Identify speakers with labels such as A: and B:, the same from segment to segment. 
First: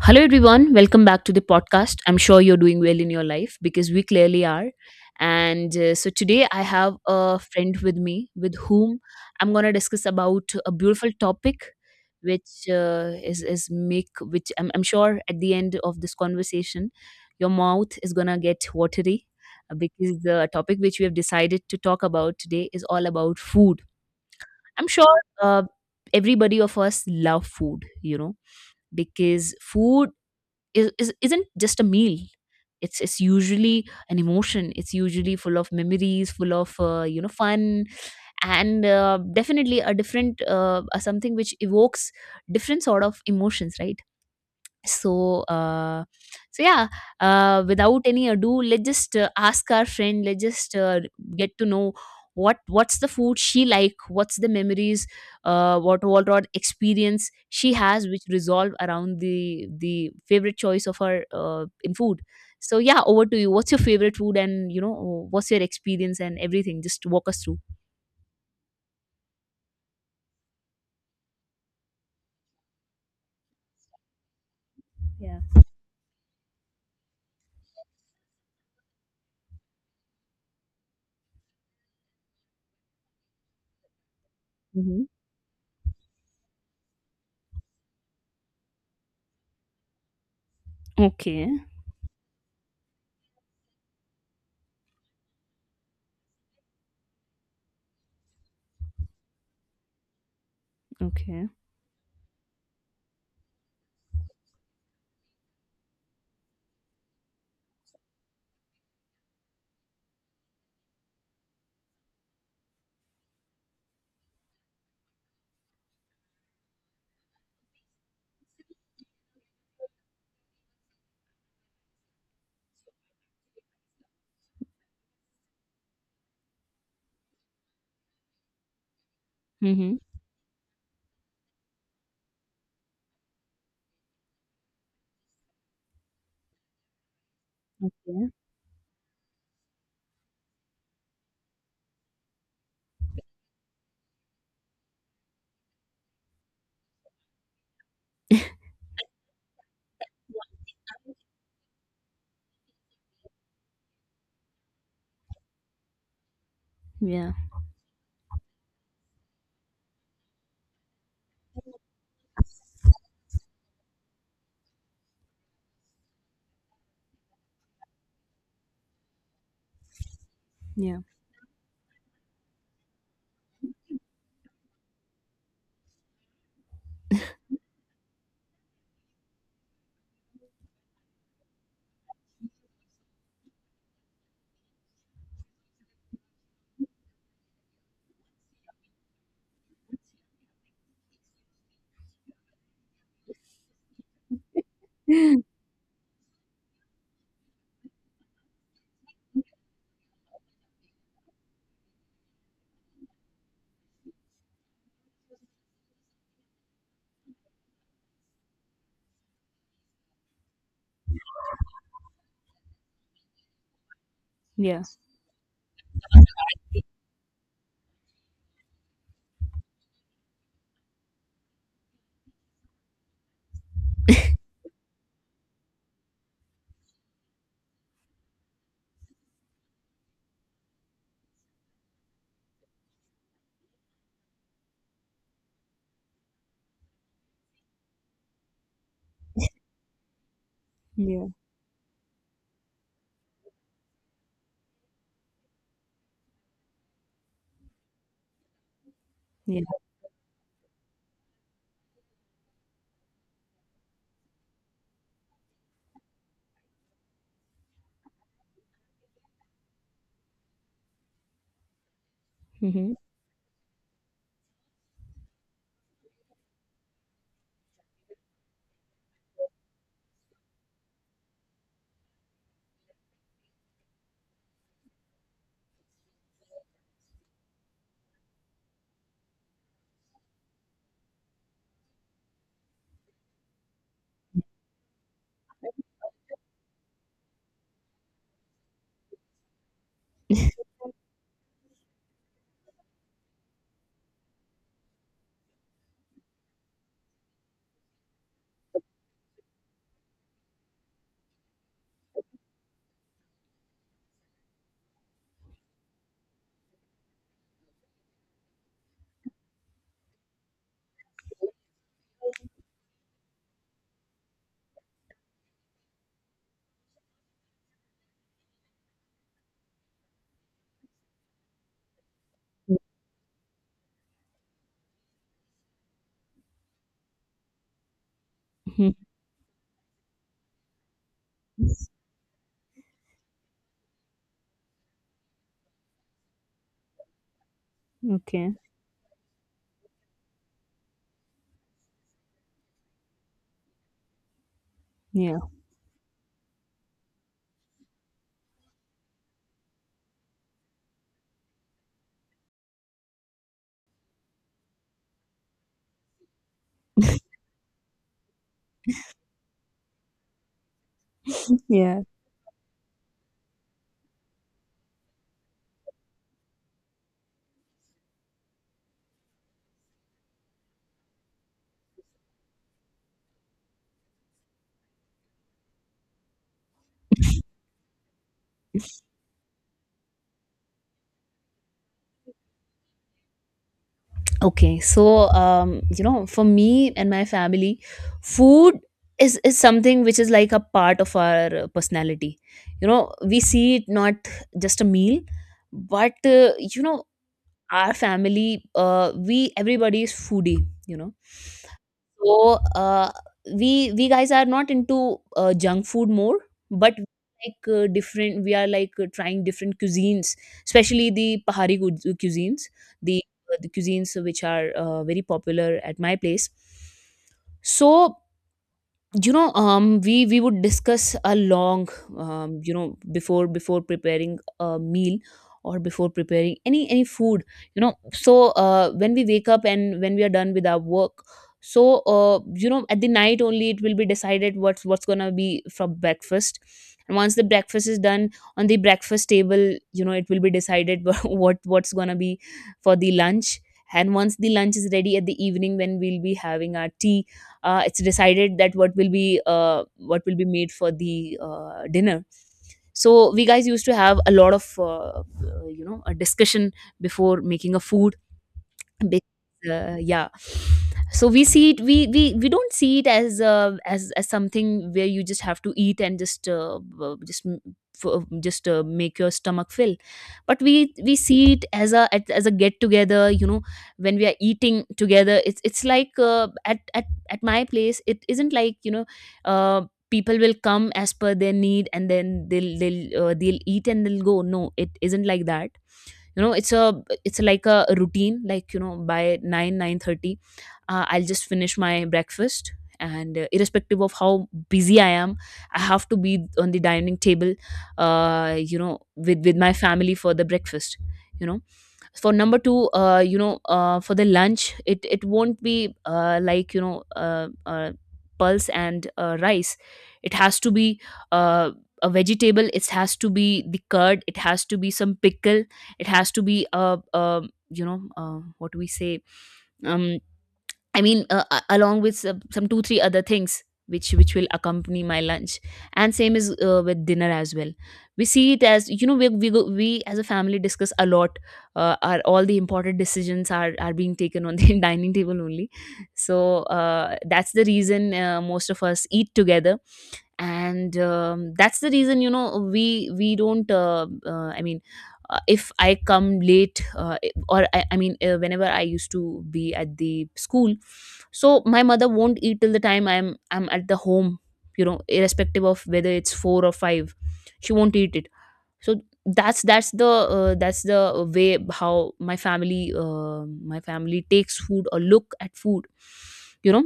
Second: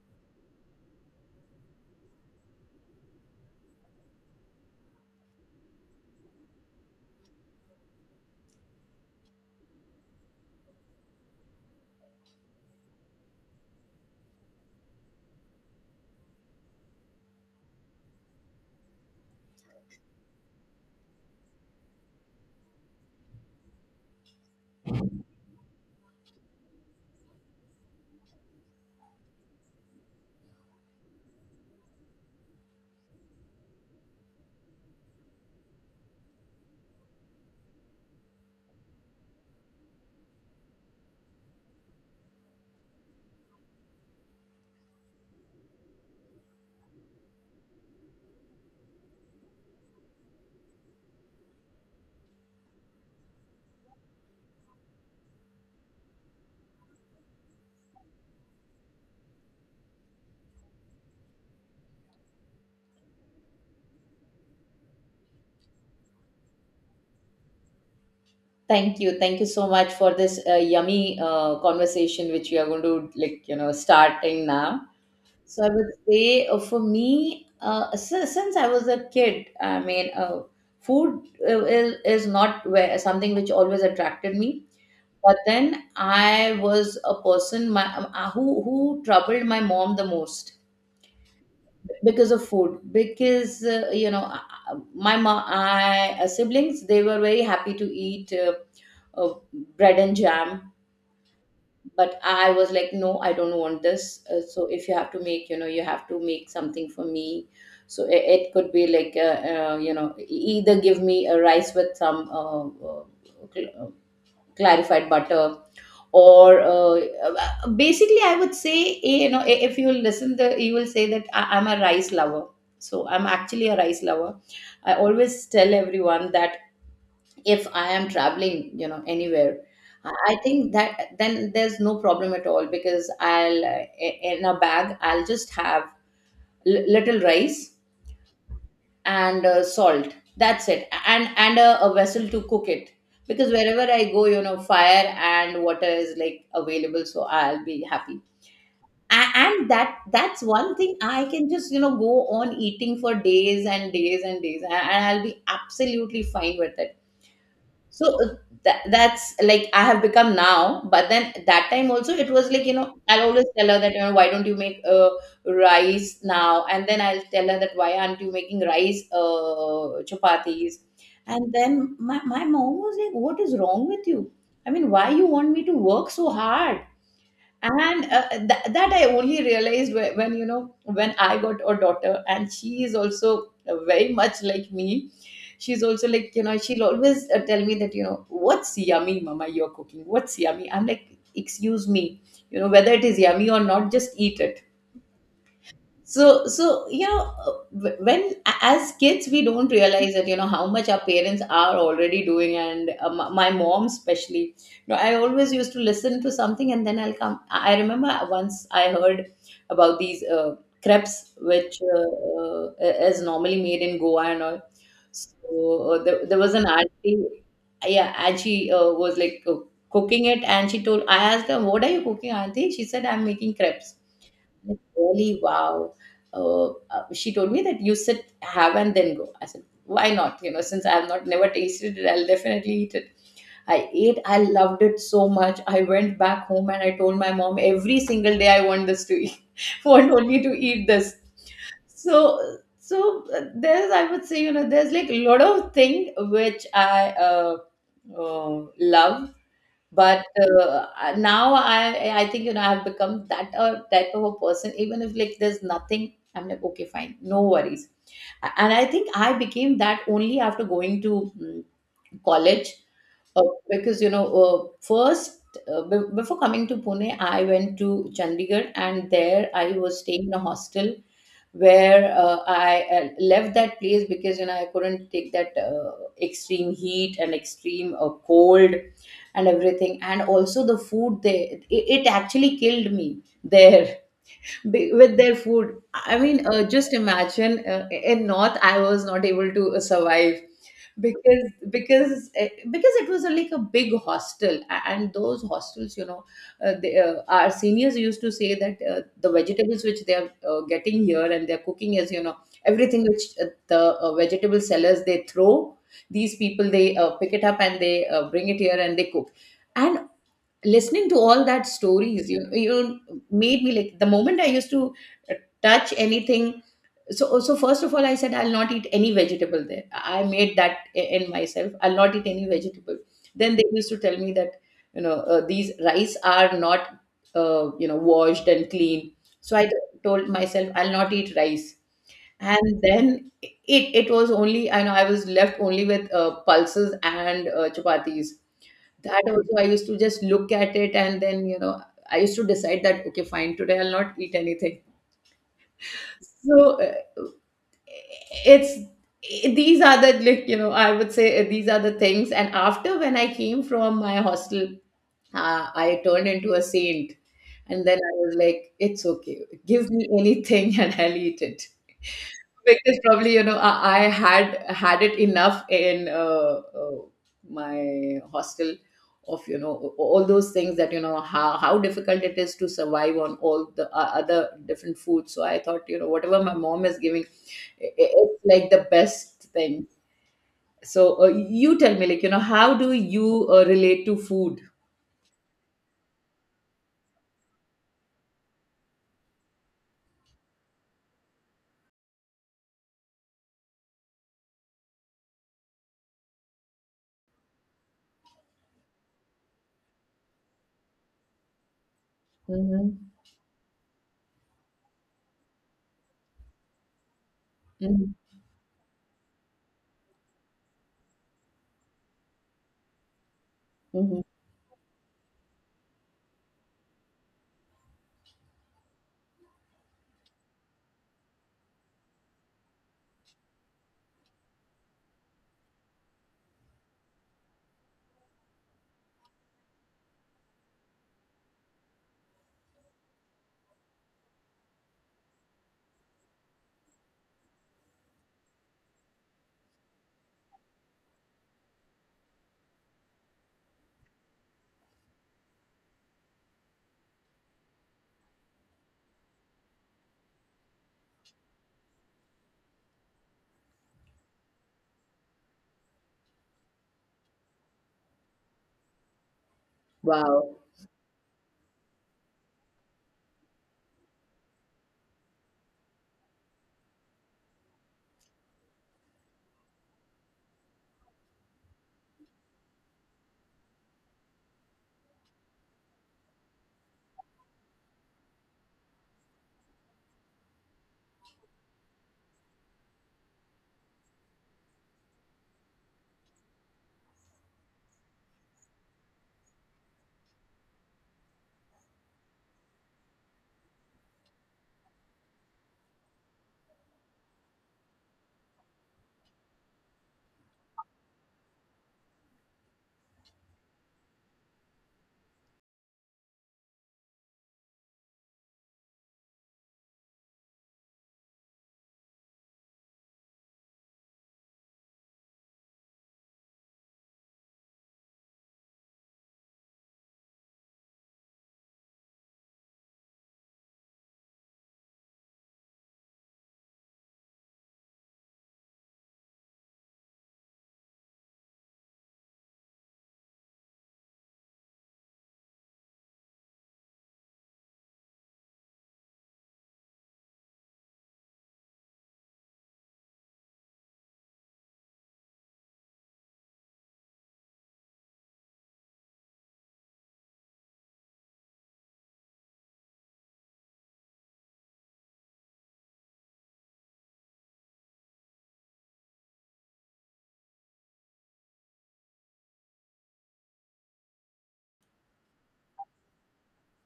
A: Hello, everyone. Welcome back to the podcast. I'm sure you're doing well in your life because we clearly are. And so today I have a friend with me with whom I'm going to discuss about a beautiful topic which is make which I'm sure at the end of this conversation your mouth is going to get watery, because the topic which we have decided to talk about today is all about food. I'm sure everybody of us love food because food is isn't just a meal, it's usually an emotion, it's usually full of memories, full of fun, and definitely a different something which evokes different sort of emotions, right? So uh so yeah, without any ado, let's just ask our friend, let's just get to know what's the food she like, what's the memories, what experience she has which resolve around the favorite choice of her, in food. So yeah, over to you, what's your favorite food and you know what's your experience and everything, just walk us through.
B: Thank you. Thank you so much for this yummy conversation which we are going to, like, you know, starting now.
A: Yeah.
B: So I would say for me, since I was a kid, food is not where, something which always attracted me.
A: Hmm.
B: But then I was a person who troubled my mom the most
A: Okay.
B: because of food because you know, siblings, they were very happy to eat uh, bread and jam,
A: Okay.
B: but I was like, "No, I don't want this." So if you have to make, you know, you have to make something for me. So it could be like, you know, e- either give me a rice with some cl- uh, clarified butter, or basically, I would say, you know, if you listen, the you will say that I'm a rice lover. So I'm actually a rice lover. I always tell everyone that if I am traveling, you know, anywhere,
A: Mm-hmm.
B: I think that then there's no problem at all, because in a bag I'll just have little rice and salt. That's it, and a vessel to cook it, because wherever I go, you know, fire and water is like available, so I'll be happy. And that, that's one thing I can just, you know, go on eating for days and days and days, and I'll be absolutely fine with it.
A: Yeah.
B: So that's like I have become now. But then, that time also, it was like, you know, I'll always tell her that, you know, why don't you make rice now. And then I'll tell her that, why aren't you making rice chapatis?
A: Yeah.
B: And then my mom was like, "What is wrong with you? I mean, why you want me to work so hard?" And that I only realized when, you know, when I got a daughter, and she is also very much like me. She's also like, you know, she'll always tell me that, you know, "What's yummy, mama? You're cooking? What's yummy?" I'm like, "Excuse me, you know, whether it is yummy or not, just eat it."
A: Yeah.
B: So you know, when as kids, we don't realize that, you know, how much our parents are already doing. And my mom especially, you know, I always used to listen to something, and then I'll come, I remember once I heard about these crepes, which is normally made in Goa and all. So there was an auntie. Yeah, and she was cooking it, and she told, I asked her, "What are you cooking, auntie?" She said, "I'm making crepes." Like, really? Wow. She told me that, "You sit, have, and then go." I said, "Why not? You know, since I have not, never tasted it, I'll definitely eat it." I ate, I loved it so much, I went back home and I told my mom every single day, "I want this to eat. Want only to eat this."
A: Yeah.
B: So there's, I would say, you know, there's like a lot of thing which I love.
A: Yeah.
B: But now, I think, you know, I've become that type of a person, even if, like, there's nothing, I'm like, "Okay, fine, no worries." And I think I became that only after going to college,
A: Mhm.
B: uh, because, you know, first, before coming to Pune, I went to Chandigarh, and there I was staying in a hostel where I left that place because, you know, I couldn't take that extreme heat and extreme cold and everything. And also the food, they it, it actually killed me there with their food. I mean, just imagine, in North I was not able to survive, because because it was a, like a big hostel, and those hostels, you know, our seniors used to say that the vegetables which they are getting here and they're cooking is, you know, everything which the vegetable sellers, they throw, these people, they pick it up and they bring it here and they cook. And listening to all that stories, you made me like, the moment I used to uh, touch anything. So first of all, I said I'll not eat any vegetable there. I made that in myself, I'll not eat any vegetable. Then they used to tell me that, you know, these rice are not, you know, washed and
A: Mhm.
B: clean. So I told myself I'll not eat rice. And then it was only, I know, I was left only with pulses and chapatis.
A: Okay.
B: That also I used to just look at it, and then, you know, I used to decide that, okay, fine, today I'll not eat anything.
A: Yeah.
B: So it's, these are the, like, you know, I would say, these are the things. And after, when I came from my hostel, I turned into a saint. And then I was like, it's okay, give me anything, and I'll eat it,
A: Yeah.
B: because probably, you know, I had had it enough in uh, my hostel of, you know, all those things, that you know how difficult it is to survive on all the other different foods. So I thought, you know, whatever my mom is giving, it's like the best thing. So you tell me, like, you know, how do you relate to food?
A: Okay. So, you know, for me and my family, food is something which is like a part of our personality. You know, we see it not just a meal, but you know, our family, we everybody is foodie. You know. So,
B: Mm-hmm.
A: we guys are not into junk food more, but we like,
B: Hmm.
A: different. We are like, trying different cuisines, especially the Pahari cuisines, the the cuisines
B: Hmm.
A: which are very popular at my place. So you know, we would discuss a long, you know, before preparing a meal or before preparing any food, you know. So when we wake up and when we are done with our work, so you know, at the night only it will be decided what's gonna be from breakfast. And once the breakfast is done, on the breakfast table, you know, it will be decided what's gonna be for the lunch. And once the lunch is ready, at the evening when we'll be having our tea, it's decided that what will be, what will be made for the dinner. So we guys used to have a lot of you know, a discussion before making a food, because yeah.
B: Wow,
A: So we see it, we don't see it as as something where you just have to eat and just just make your stomach fill, but we see it as a as a get together you know. When we are eating together, it's like, at my place it isn't like, you know, uh, people will come as per their need and then they'll, they'll eat and they'll go. No, it isn't like that, you know. It's a, it's like a routine, like you know, by 9 9:30 I'll just finish my breakfast, and irrespective of how busy I am, I have to be on the dining table, you know, with my family for the breakfast, you know. For number two, you know, for the lunch, it won't be like, you know, uh, pulse and rice. It has to be uh, a vegetable, it has to be the curd, it has to be some pickle, it has to be a, you know, what do we say, um I mean, a- along with some two-three other things which will accompany my lunch. And same is, with dinner as well. We see it as, you know, we as a family discuss a lot. Are all the important decisions are being taken on the dining table only. So that's the reason most of us eat together. And that's the reason, you know, we don't, I mean, if I come late, or I mean, whenever I used to be at the school, so my mother won't eat till the time I'm at the home, you know, irrespective of whether it's 4 or 5. She won't eat it. So that's the, that's the way how my family, my family takes food or look at food, you know.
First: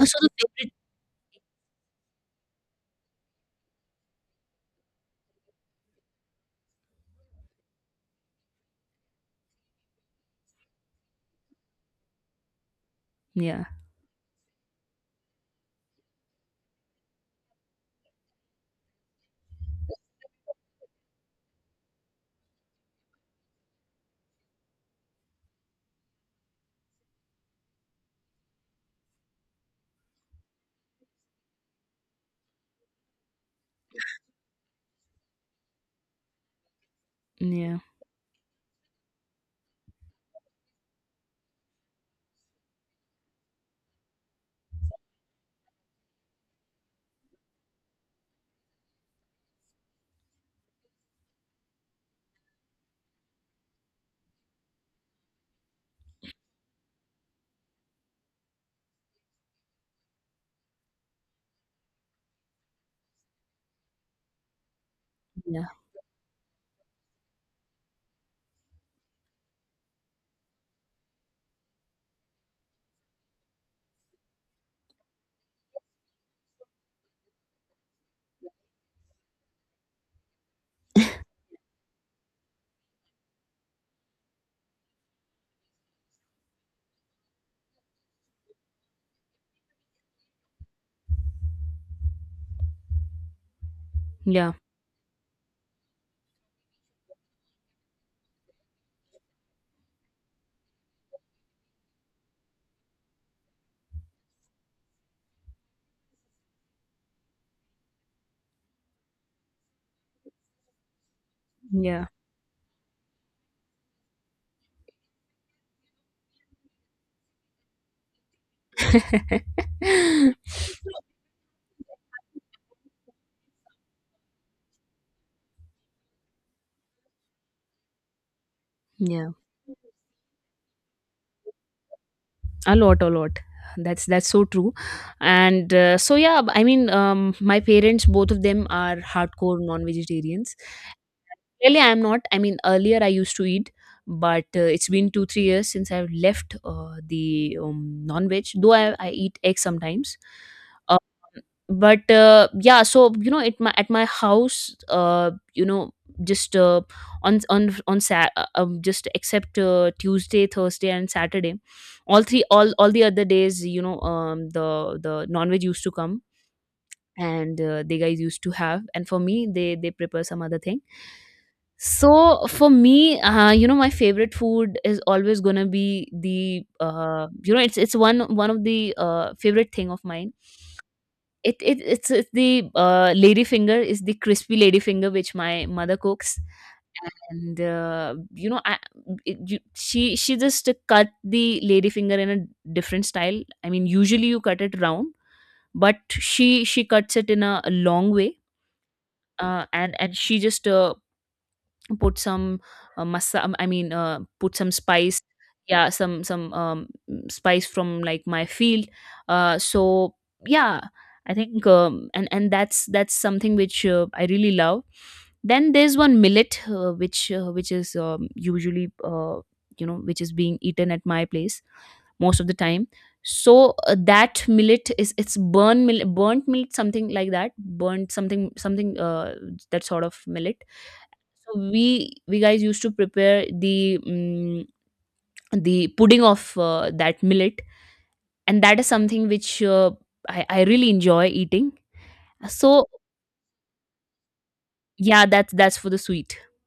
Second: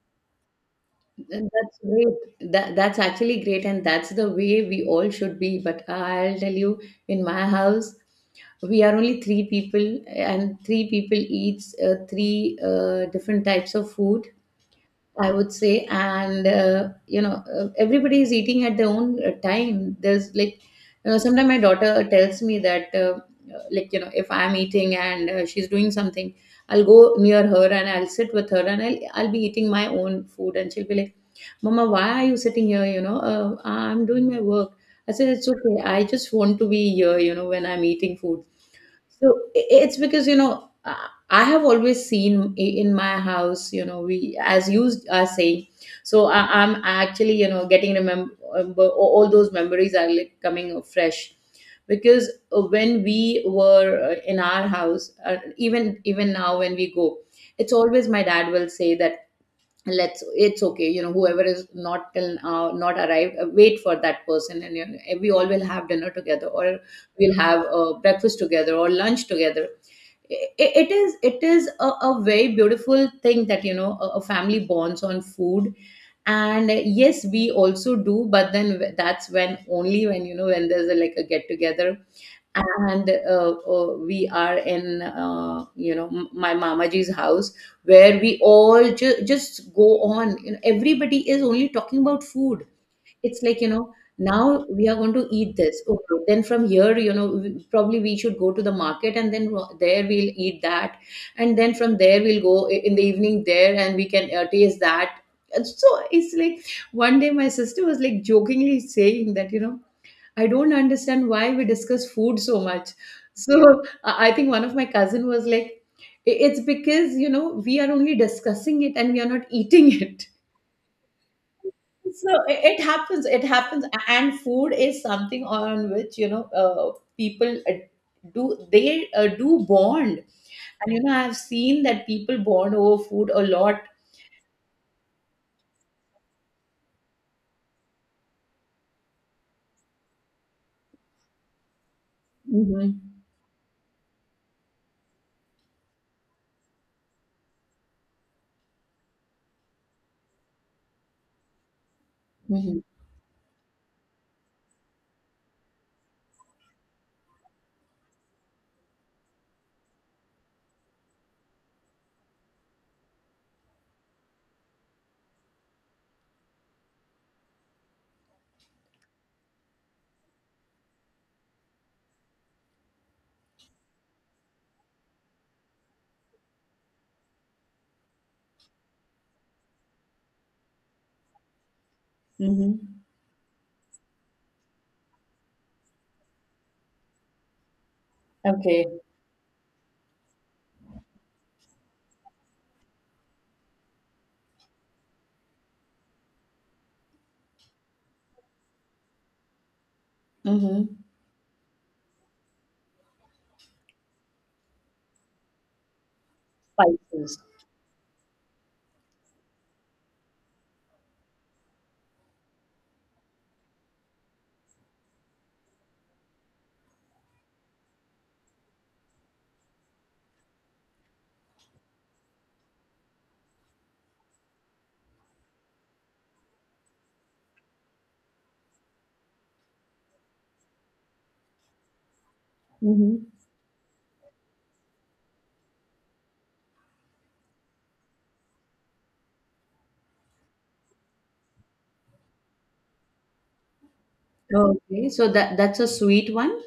A: So the favorite.
B: and that's great. That, that's actually great, and that's the way we all should be. But I'll tell you, in my house, we are only three people, and three people eats three different
A: Yeah.
B: types of food. I would say, and you know, everybody is eating at their own time. There's, like, you know, sometimes my daughter tells me that, like, you know, if I'm eating and she's doing something, I'll go near her and I'll sit with her and I'll be eating my own food, and she'll be like, "Mama, why are you sitting here? You know, I'm doing my work." I said, "It's okay. I just want to be here, you know, when
A: Yeah.
B: I'm eating food." So it's because, you know, I have always seen, in my house, you know, we, as you are saying. So I'm actually, you know, getting remember, all those memories are like coming fresh, because when we were in our house, even even now when we go, it's always my dad will say that, let's, it's okay, you know, whoever is not till not arrived, wait for that person, and you know, we all
A: Yeah.
B: will have dinner together, or we'll have breakfast together or lunch together. It is a very beautiful thing that, you know, a family bonds on food. And yes, we also do, but then that's when, only when, you know, when there's a, like a get together, and we are in, you know, my mamaji's house, where we all just go on, you know, everybody is only talking about food. It's like, you know,
A: Yeah.
B: now we are going to eat this, okay, then from here, you know, probably we should go to the market, and then, there we'll eat that. And then from there we'll go, in the evening there, and we can taste that. And so it's like, one day my sister was, like, jokingly saying that, you know, "I don't understand why we
A: Yeah.
B: discuss food so much." So I think one of my cousin was like, "It's because, you know, we are only discussing it, and we are not eating it." So it happens. It happens. And food is something on which, you know, people do they
A: Yeah,
B: do bond, and you know, I've seen that people bond
A: a lot,
B: over
A: a
B: food
A: lot.
B: a lot.
A: That's so true. And so yeah. I mean, my parents, both of them are hardcore non-vegetarians. Really, I'm not. I mean,
B: Hmm.
A: earlier I used to eat, but it's been two-three years since I've left, the non-veg. Though I eat egg sometimes, but
B: Hmm.
A: yeah, so you know, at my, house, you know, just on just except Tuesday, Thursday and Saturday, all the other days, you know, the non-veg used to come. And they guys used to have, and for me they prepare some other thing. So for me, you know, my favorite food is always gonna be the, you know, it's one of the favorite thing of mine. It's the,
B: Hmm.
A: lady finger is the crispy lady finger which my mother cooks. And you know,
B: Okay.
A: she just cut the lady finger in a different style. I mean, usually you cut it round, but she cuts it in a long way, and she just
B: Hmm.
A: put some masa I mean put some spice, yeah, some, some
B: Spices.
A: spice from like my field. So yeah, I think, and that's something which I really love. Then there's one millet, which is, usually, you know, which is being eaten at my place most of the time. So that millet is, it's burn millet, burnt millet, something like that, burnt something something, that sort of millet. So we guys used to
B: Hmm.
A: prepare the, the pudding of, that millet, and that is something which, I really enjoy eating. So
B: Okay,
A: yeah,
B: so that,
A: that's
B: that's a
A: for the
B: sweet
A: sweet.
B: one.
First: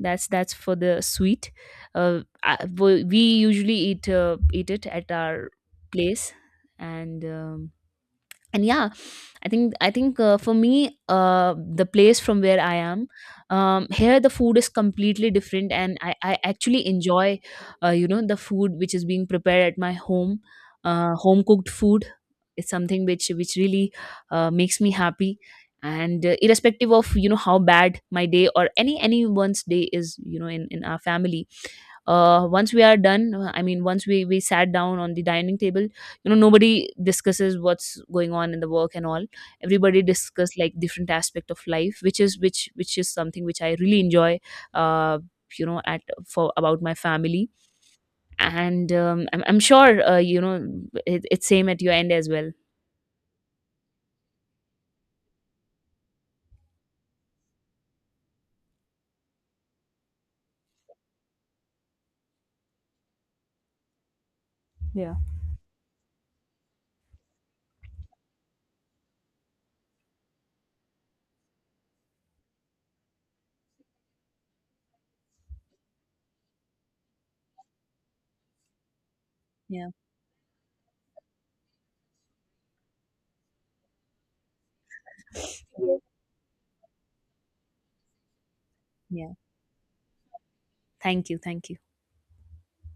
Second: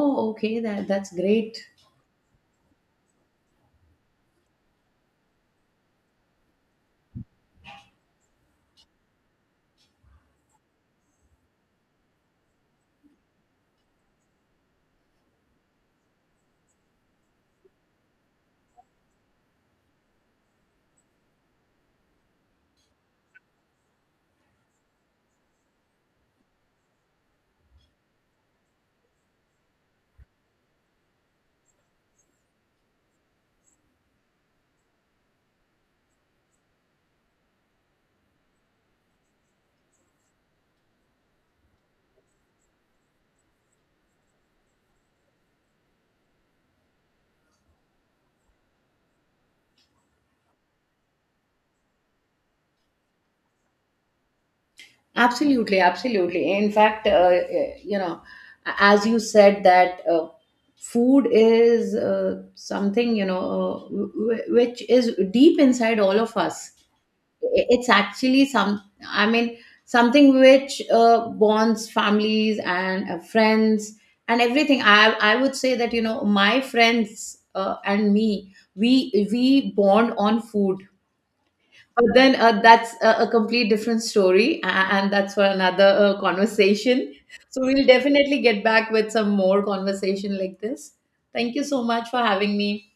A: That's
B: okay.
A: for
B: That,
A: the
B: that's
A: sweet.
B: great.
A: We usually eat, eat it at our place, and. And yeah, I think, for me, the place from where I am, here the food is completely different. And I actually enjoy, you know, the food which is being prepared at my home, home cooked food is something which really, makes me happy. And irrespective of, you know, how bad my day or anyone's day is, you know, in our family, once we are done, I mean once we sat down on the dining table, you know, nobody discusses what's going on in the work and all. Everybody discuss like different aspect of life, which is, which is something which I really enjoy, uh you know, at for about my family. And I'm sure, you know, it, it's same at your end as well.
B: Absolutely, absolutely. In fact, you know, as you said that food is something, you know, which
A: Yeah.
B: is deep inside all of us. It's actually some, I mean, something which bonds families and friends and everything. I would say that, you know, my friends and me, we
A: Yeah.
B: bond on food. But then that's a complete different story, and that's for another conversation. So we'll definitely get back with some
A: Yeah.
B: more conversation like this.
A: Thank you,
B: Thank you
A: thank you.
B: so much for having me.